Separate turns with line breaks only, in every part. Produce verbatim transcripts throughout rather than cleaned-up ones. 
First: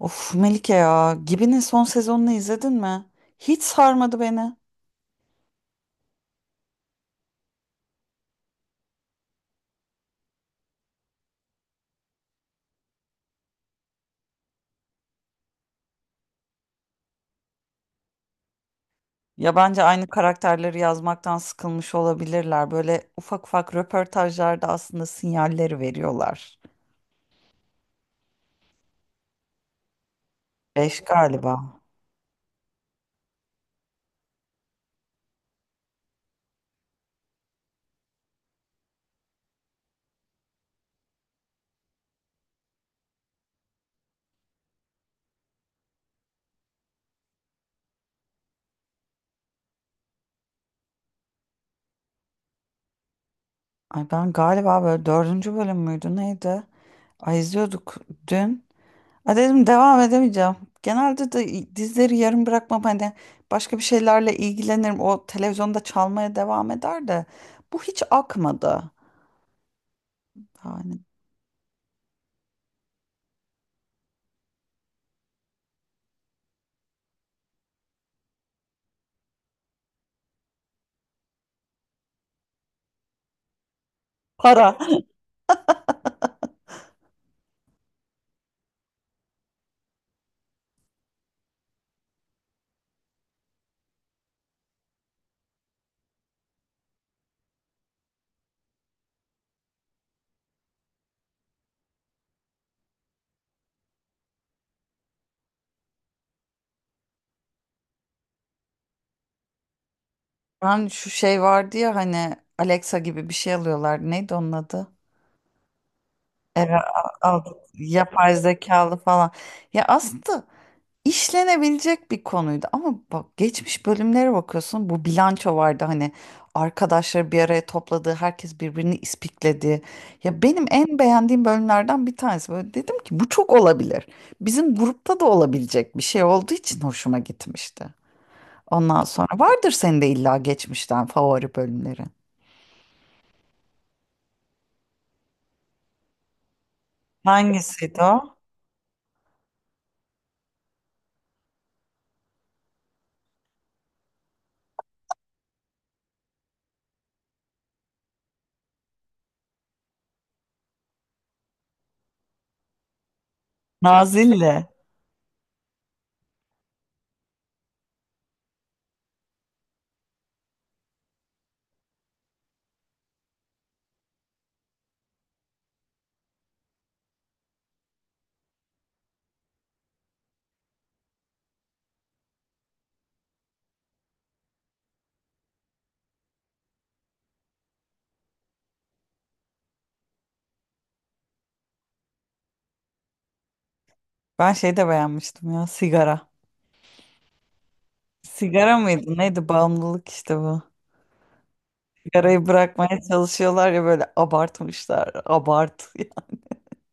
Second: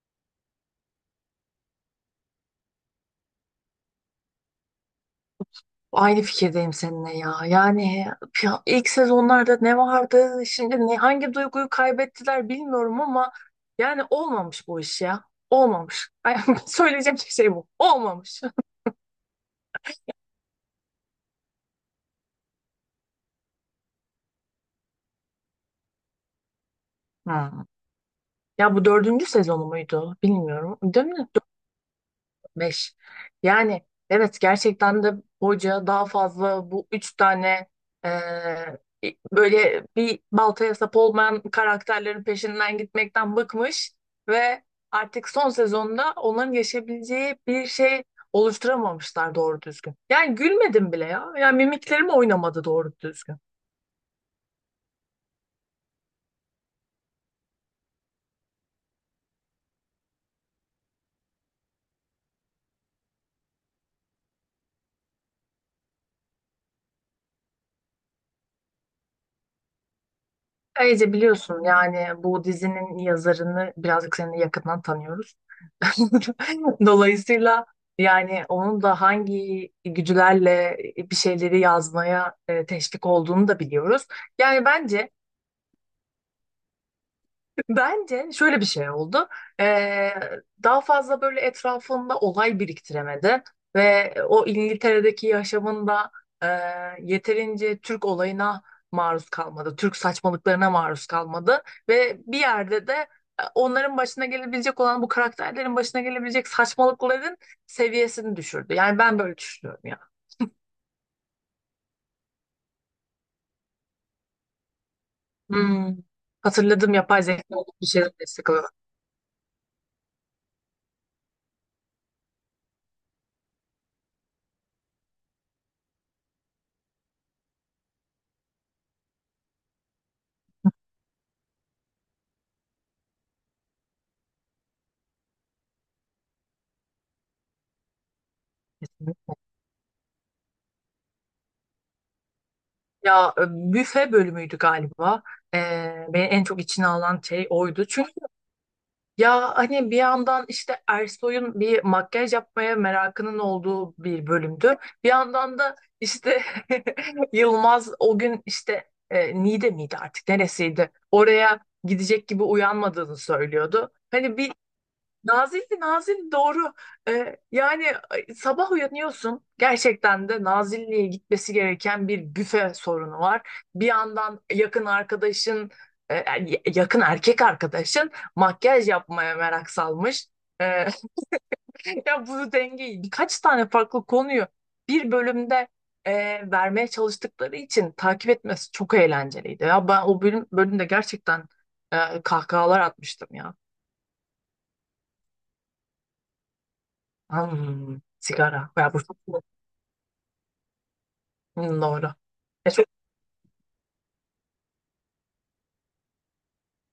Of Melike ya, Gibi'nin son sezonunu izledin mi? Hiç sarmadı beni.
Aynı fikirdeyim seninle ya. Yani ya ilk sezonlarda ne vardı? Şimdi ne, hangi duyguyu kaybettiler bilmiyorum ama yani olmamış bu iş ya. Olmamış. Ay, söyleyeceğim tek şey bu. Olmamış.
Ya bence aynı karakterleri yazmaktan sıkılmış olabilirler. Böyle ufak ufak röportajlarda aslında sinyalleri veriyorlar.
Hmm. Ya bu dördüncü sezonu muydu? Bilmiyorum.
Beş
Değil mi?
galiba.
Beş. Yani evet gerçekten de hoca daha fazla bu üç tane e, böyle bir baltaya sap olmayan karakterlerin peşinden gitmekten bıkmış ve artık son sezonda onların yaşayabileceği bir şey oluşturamamışlar doğru düzgün. Yani gülmedim bile ya. Yani mimiklerim oynamadı doğru düzgün.
Ay ben galiba böyle dördüncü bölüm müydü neydi? Ay izliyorduk dün. Ay dedim devam edemeyeceğim. Genelde de dizileri yarım bırakmam hani başka bir şeylerle ilgilenirim. O televizyonda çalmaya devam eder de bu hiç akmadı. Yani
Ayrıca biliyorsun yani bu dizinin yazarını birazcık seninle yakından tanıyoruz. Dolayısıyla yani onun da hangi gücülerle bir şeyleri yazmaya e, teşvik olduğunu da biliyoruz. Yani
para.
bence Bence şöyle bir şey oldu. Ee, Daha fazla böyle etrafında olay biriktiremedi ve o İngiltere'deki yaşamında e, yeterince Türk olayına maruz kalmadı. Türk saçmalıklarına maruz kalmadı ve bir yerde de e, onların başına gelebilecek olan bu karakterlerin başına gelebilecek saçmalıkların seviyesini düşürdü. Yani ben böyle düşünüyorum ya.
Ben şu şey vardı ya hani Alexa gibi bir şey alıyorlar. Neydi onun adı?
Hmm,
Eve
hatırladım, yapay zeka
aldık.
bir şeyler
Yapay
destek alıyor.
zekalı falan. Ya aslında işlenebilecek bir konuydu ama bak geçmiş bölümlere bakıyorsun bu bilanço vardı hani arkadaşları bir araya topladığı herkes birbirini ispikledi. Ya benim en beğendiğim bölümlerden bir tanesi böyle dedim ki bu çok olabilir. Bizim grupta da olabilecek bir şey olduğu için hoşuma gitmişti. Ondan sonra vardır senin de illa geçmişten favori bölümleri.
Ya e, büfe bölümüydü galiba. Ee, beni en çok içine alan şey oydu.
Hangisiydi
Çünkü
o?
ya hani bir yandan işte Ersoy'un bir makyaj yapmaya merakının olduğu bir bölümdü. Bir yandan da işte Yılmaz o gün işte e, Niğde miydi artık neresiydi? Oraya gidecek gibi uyanmadığını söylüyordu. Hani bir
Nazilli.
Nazilli, Nazilli doğru. Ee, yani ay, sabah uyanıyorsun. Gerçekten de Nazilli'ye gitmesi gereken bir büfe sorunu var. Bir yandan yakın arkadaşın, e, e, y- yakın erkek arkadaşın makyaj yapmaya merak salmış. Ee, Ya bu dengeyi birkaç tane farklı konuyu bir bölümde e, vermeye çalıştıkları için takip etmesi çok eğlenceliydi. Ya ben o bölüm bölümde gerçekten e, kahkahalar atmıştım ya.
Ben şey de beğenmiştim ya sigara.
Hmm, sigara.
Sigara
Ya bu çok.
mıydı? Neydi? Bağımlılık işte bu.
Hmm, doğru.
Sigarayı
Ya çok-
bırakmaya çalışıyorlar ya böyle abartmışlar. Abart.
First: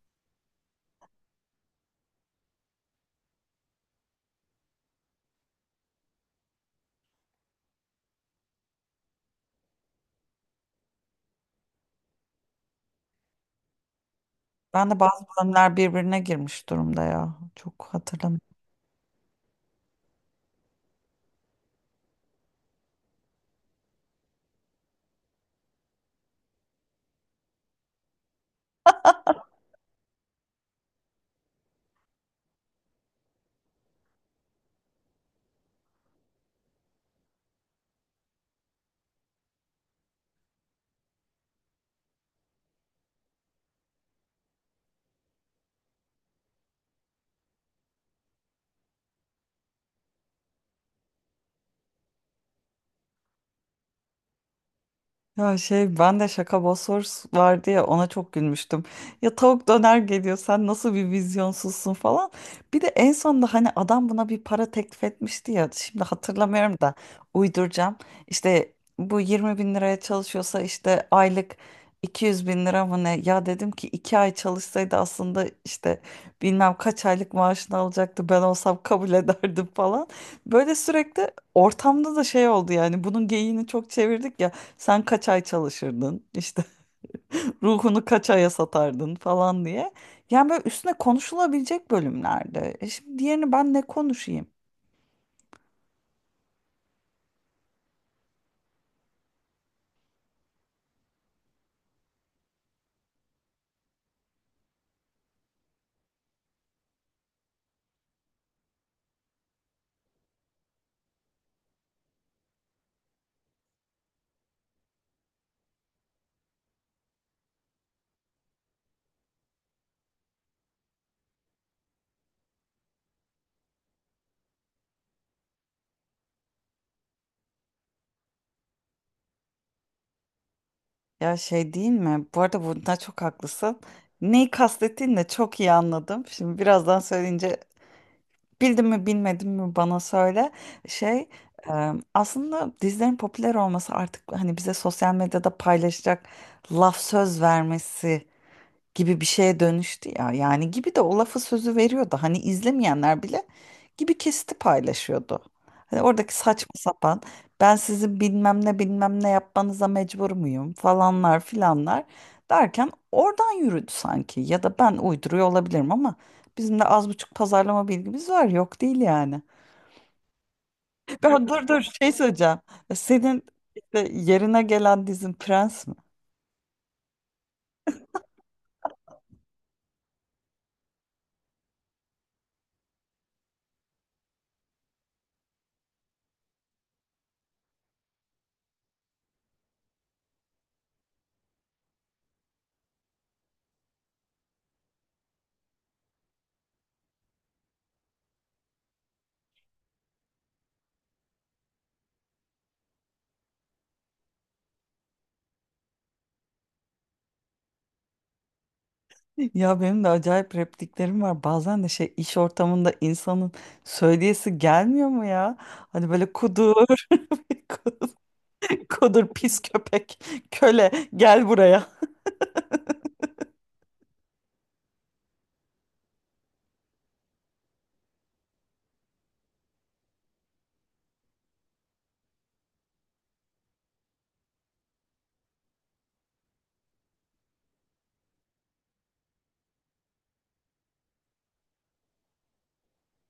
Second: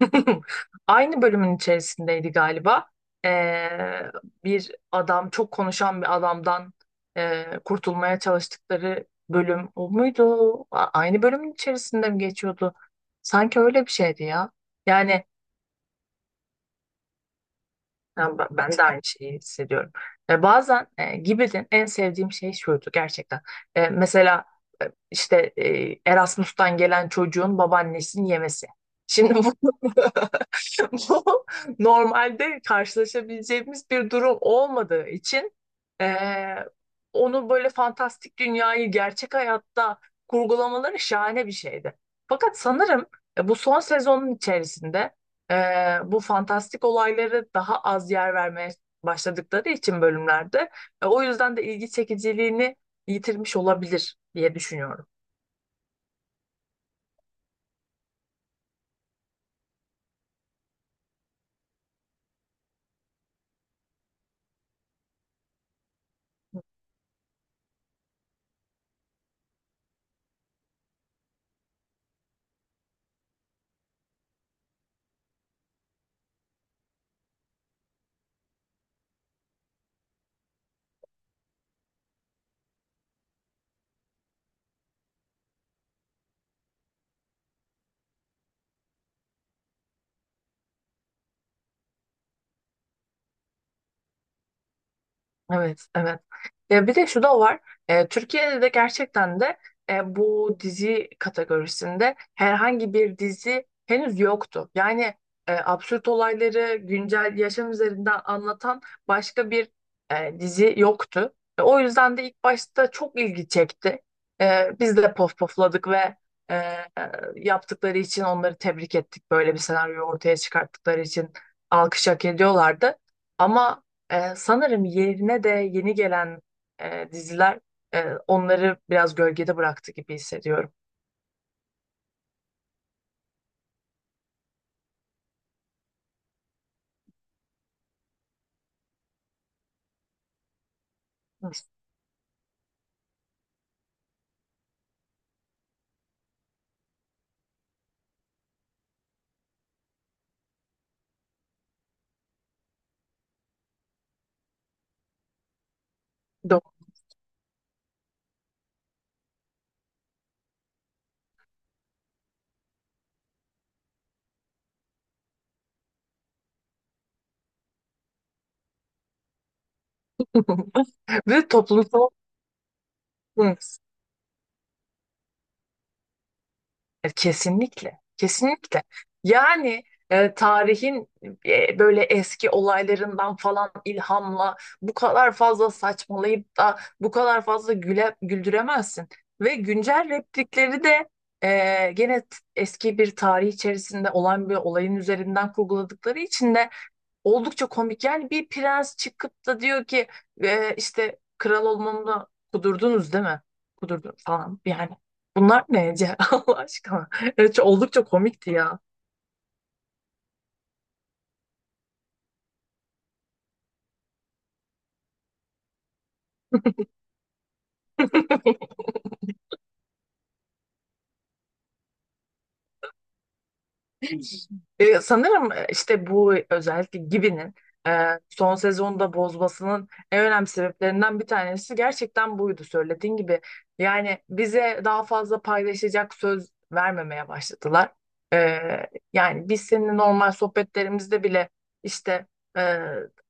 aynı bölümün içerisindeydi galiba. Ee, Bir adam, çok konuşan bir adamdan e, kurtulmaya çalıştıkları bölüm o muydu? A- aynı bölümün içerisinde mi geçiyordu? Sanki öyle bir şeydi ya.
Ben de bazı
Yani
bölümler birbirine girmiş durumda ya. Çok
ben
hatırlamıyorum.
ben de aynı şeyi hissediyorum. E, bazen e, Gibbet'in en sevdiğim şey şuydu gerçekten. E, mesela e, işte e, Erasmus'tan gelen çocuğun babaannesini yemesi. Şimdi bu bu normalde karşılaşabileceğimiz bir durum olmadığı için eee, onu böyle fantastik dünyayı gerçek hayatta kurgulamaları şahane bir şeydi. Fakat sanırım e, bu son sezonun içerisinde eee, bu fantastik olayları daha az yer vermeye başladıkları için bölümlerde e, o yüzden de ilgi çekiciliğini yitirmiş olabilir diye düşünüyorum.
Ya şey ben de şaka Bosworth vardı ya ona çok gülmüştüm. Ya tavuk döner geliyor sen nasıl bir vizyonsuzsun falan. Bir de en sonunda hani adam buna bir para teklif etmişti ya şimdi hatırlamıyorum da uyduracağım. İşte bu yirmi bin liraya çalışıyorsa işte aylık iki yüz bin lira mı ne? Ya dedim ki iki ay çalışsaydı aslında işte bilmem kaç aylık maaşını alacaktı ben olsam kabul ederdim falan. Böyle sürekli ortamda da şey oldu yani bunun geyiğini çok çevirdik ya. Sen kaç ay çalışırdın işte ruhunu kaç aya satardın falan diye. Yani böyle üstüne konuşulabilecek bölümlerde. E şimdi diğerini ben ne konuşayım?
Evet, evet. E, bir de şu da var. E, Türkiye'de de gerçekten de e, bu dizi kategorisinde herhangi bir dizi henüz yoktu. Yani e, absürt olayları güncel yaşam üzerinden anlatan başka bir e, dizi yoktu. E, o yüzden de ilk başta çok ilgi çekti. E, biz de pof pofladık ve e, e, yaptıkları için onları tebrik ettik. Böyle bir senaryo ortaya çıkarttıkları için alkış hak ediyorlardı. Ama ee, sanırım yerine de yeni gelen e, diziler e, onları biraz gölgede bıraktı gibi hissediyorum.
Ya şey değil mi? Bu arada bunda çok haklısın. Neyi kastettiğini de çok iyi anladım. Şimdi birazdan söyleyince bildin mi bilmedin mi bana söyle. Şey
Hı.
e, aslında dizilerin popüler olması artık hani bize sosyal medyada paylaşacak laf söz vermesi gibi bir şeye dönüştü ya. Yani gibi de o lafı sözü veriyordu. Hani izlemeyenler bile gibi kesiti paylaşıyordu. Hani oradaki
Doğru.
saçma sapan ben sizin bilmem ne bilmem ne yapmanıza mecbur muyum falanlar filanlar derken oradan yürüdü sanki. Ya da ben uyduruyor olabilirim ama bizim de az buçuk pazarlama bilgimiz var yok değil yani. Ben
Ve
dur dur
toplumsal.
şey söyleyeceğim. Senin
Hı.
işte yerine gelen dizin Prens mi?
E, kesinlikle, kesinlikle. Yani e, tarihin e, böyle eski olaylarından falan ilhamla bu kadar fazla saçmalayıp da bu kadar fazla güle, güldüremezsin. Ve güncel replikleri de e, gene t- eski bir tarih içerisinde olan bir olayın üzerinden kurguladıkları için de oldukça komik. Yani bir prens çıkıp da diyor ki "E, işte kral olmamı kudurdunuz değil mi? Kudurdum falan yani. Bunlar ne Ece? Allah aşkına. Evet, çok- oldukça komikti ya.
Ya benim de acayip repliklerim var. Bazen de şey iş ortamında insanın söyleyesi gelmiyor mu ya? Hani böyle kudur, kudur, pis köpek, köle gel buraya.
E, sanırım e, işte bu özellikle Gibi'nin e, son sezonda bozmasının en önemli sebeplerinden bir tanesi gerçekten buydu söylediğin gibi. Yani bize daha fazla paylaşacak söz vermemeye başladılar. E, yani biz seninle normal sohbetlerimizde bile işte e,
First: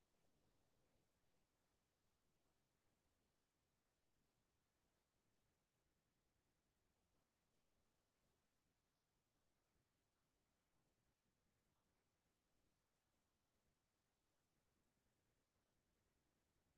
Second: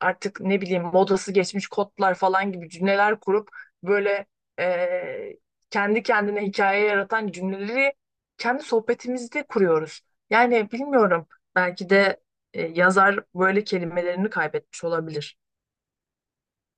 artık ne bileyim modası geçmiş kodlar falan gibi cümleler kurup böyle e, kendi kendine hikaye yaratan cümleleri kendi sohbetimizde kuruyoruz. Yani bilmiyorum. Belki de e, yazar böyle kelimelerini kaybetmiş olabilir.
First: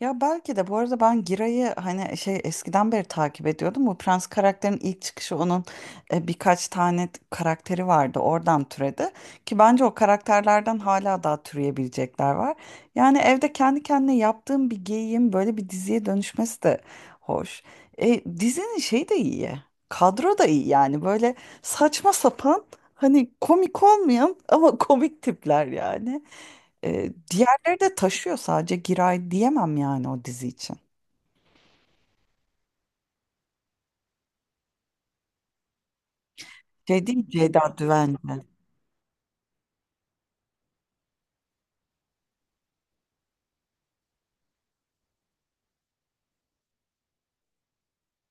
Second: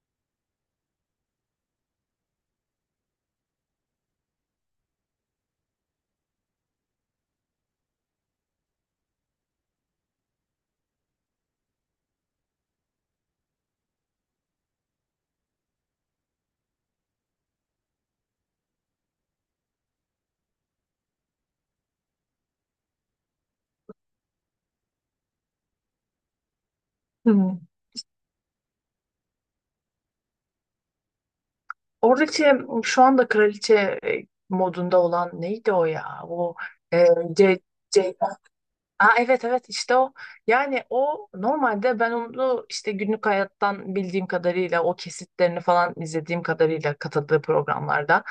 Ya belki de bu arada ben Giray'ı hani şey eskiden beri takip ediyordum. Bu Prens karakterin ilk çıkışı onun e, birkaç tane t- karakteri vardı. Oradan türedi. Ki bence o karakterlerden hala daha türeyebilecekler var. Yani evde kendi kendine yaptığım bir geyiğin böyle bir diziye dönüşmesi de hoş. E, dizinin şeyi de iyi. Kadro da iyi yani böyle saçma sapan hani komik olmayan ama komik tipler yani. E,
Hmm.
diğerleri de taşıyor sadece Giray diyemem yani o dizi için.
Oradaki şu anda kraliçe e, modunda olan neydi o ya? O
Şey
e,
değil mi
C,
Ceyda
C.
Düvenci.
Aa, evet evet işte o. Yani o normalde ben onu işte günlük hayattan bildiğim kadarıyla o kesitlerini falan izlediğim kadarıyla katıldığı programlarda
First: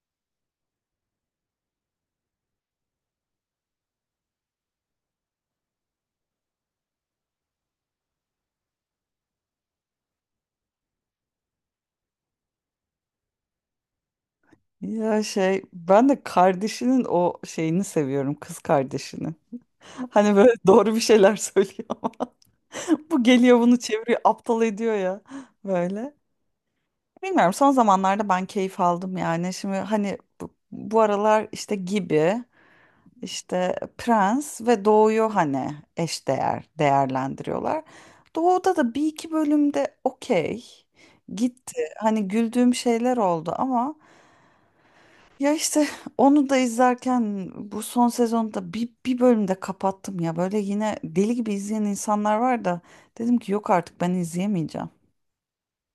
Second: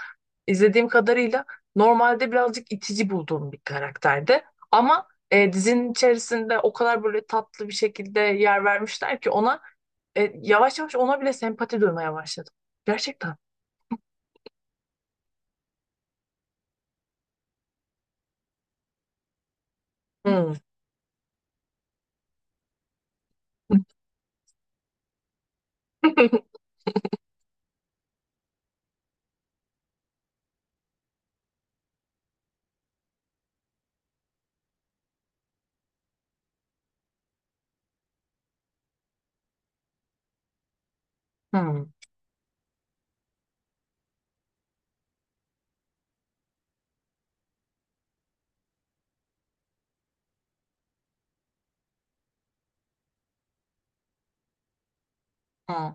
izlediğim kadarıyla normalde birazcık itici bulduğum bir karakterdi. Ama e, dizinin içerisinde o kadar böyle tatlı bir şekilde yer vermişler ki ona e, yavaş yavaş ona bile sempati duymaya başladım. Gerçekten.
Ya şey ben de kardeşinin o şeyini seviyorum kız kardeşini. Hani böyle
Hmm.
doğru bir şeyler söylüyor ama bu geliyor bunu çeviriyor aptal ediyor ya böyle. Bilmiyorum son zamanlarda ben keyif aldım yani. Şimdi hani bu, bu aralar işte gibi İşte Prens ve Doğu'yu hani eşdeğer değerlendiriyorlar. Doğu'da da bir iki bölümde okey gitti.
Hmm.
Hani güldüğüm şeyler oldu ama ya işte onu da izlerken bu son sezonda bir, bir bölümde kapattım ya. Böyle yine deli gibi izleyen insanlar var da dedim ki yok artık ben izleyemeyeceğim.
Hmm.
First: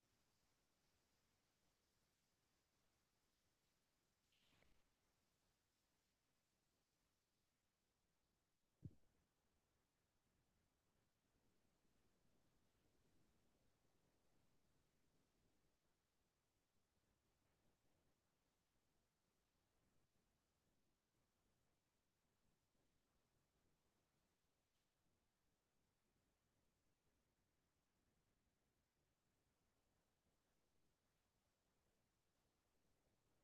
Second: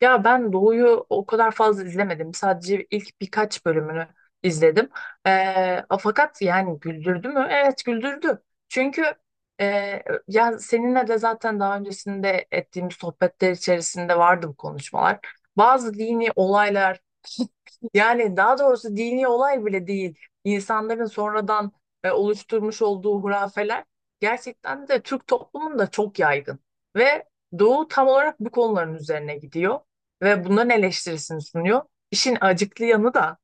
Ya ben Doğu'yu o kadar fazla izlemedim. Sadece ilk birkaç bölümünü izledim. Ee, fakat yani güldürdü mü? Evet güldürdü. Çünkü e, ya seninle de zaten daha öncesinde ettiğimiz sohbetler içerisinde vardı bu konuşmalar. Bazı dini olaylar yani daha doğrusu dini olay bile değil. İnsanların sonradan e, oluşturmuş olduğu hurafeler gerçekten de Türk toplumunda çok yaygın. Ve Doğu tam olarak bu konuların üzerine gidiyor ve bunların eleştirisini sunuyor. İşin acıklı yanı da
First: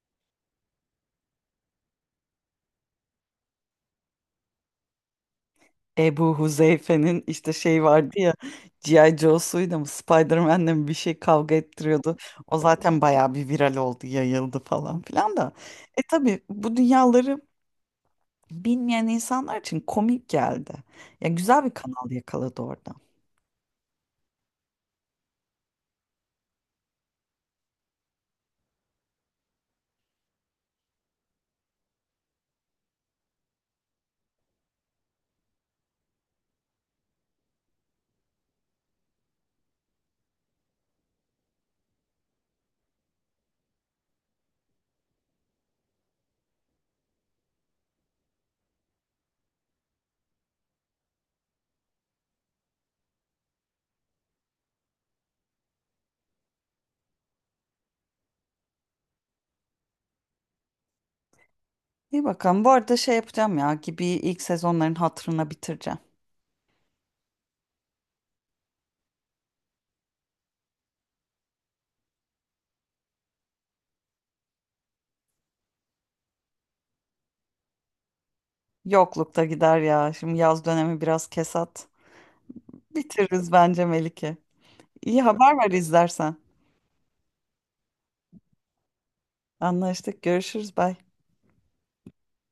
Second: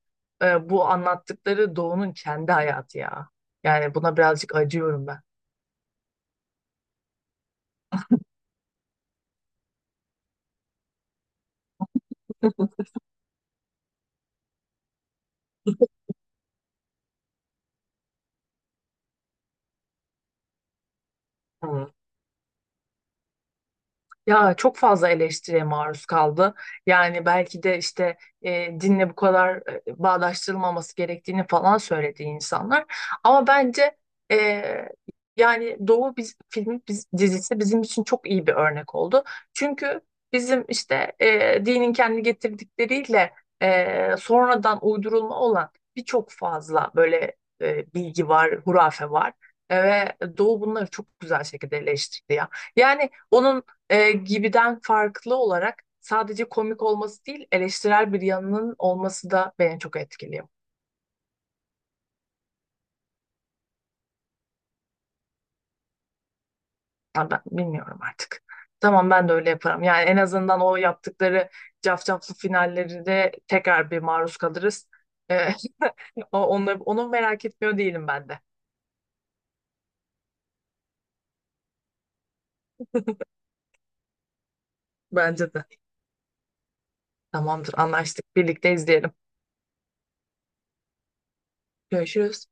e, bu anlattıkları Doğu'nun kendi hayatı ya. Yani buna birazcık acıyorum ben.
Ebu Huzeyfe'nin işte şey vardı ya C I. Joe'suyla mı Spider-Man'le mi bir şey kavga ettiriyordu. O zaten bayağı bir viral oldu, yayıldı falan filan da. E tabii bu dünyaları bilmeyen insanlar için komik geldi. Ya güzel bir kanal yakaladı orada.
Ya çok fazla eleştiriye maruz kaldı. Yani belki de işte e, dinle bu kadar e, bağdaştırılmaması gerektiğini falan söyledi insanlar. Ama bence e, yani Doğu biz, filmi biz, dizisi bizim için çok iyi bir örnek oldu. Çünkü bizim işte e, dinin kendi getirdikleriyle e, sonradan uydurulma olan birçok fazla böyle e, bilgi var, hurafe var. E, Ve Doğu bunları çok güzel şekilde eleştirdi ya. Yani onun e, gibiden farklı olarak sadece komik olması değil eleştirel bir yanının olması da beni çok etkiliyor.
İyi bakalım. Bu arada şey yapacağım ya gibi ilk sezonların hatırına bitireceğim.
Ya ben bilmiyorum artık. Tamam ben de öyle yaparım. Yani en azından o yaptıkları cafcaflı finallerinde tekrar bir maruz kalırız. E, o- onu, onu merak etmiyor değilim ben de.
Yoklukta gider ya. Şimdi yaz dönemi biraz kesat. Bitiririz bence Melike. İyi
Bence
haber
de.
ver izlersen.
Tamamdır anlaştık. Birlikte izleyelim.
Anlaştık. Görüşürüz. Bye.
Görüşürüz.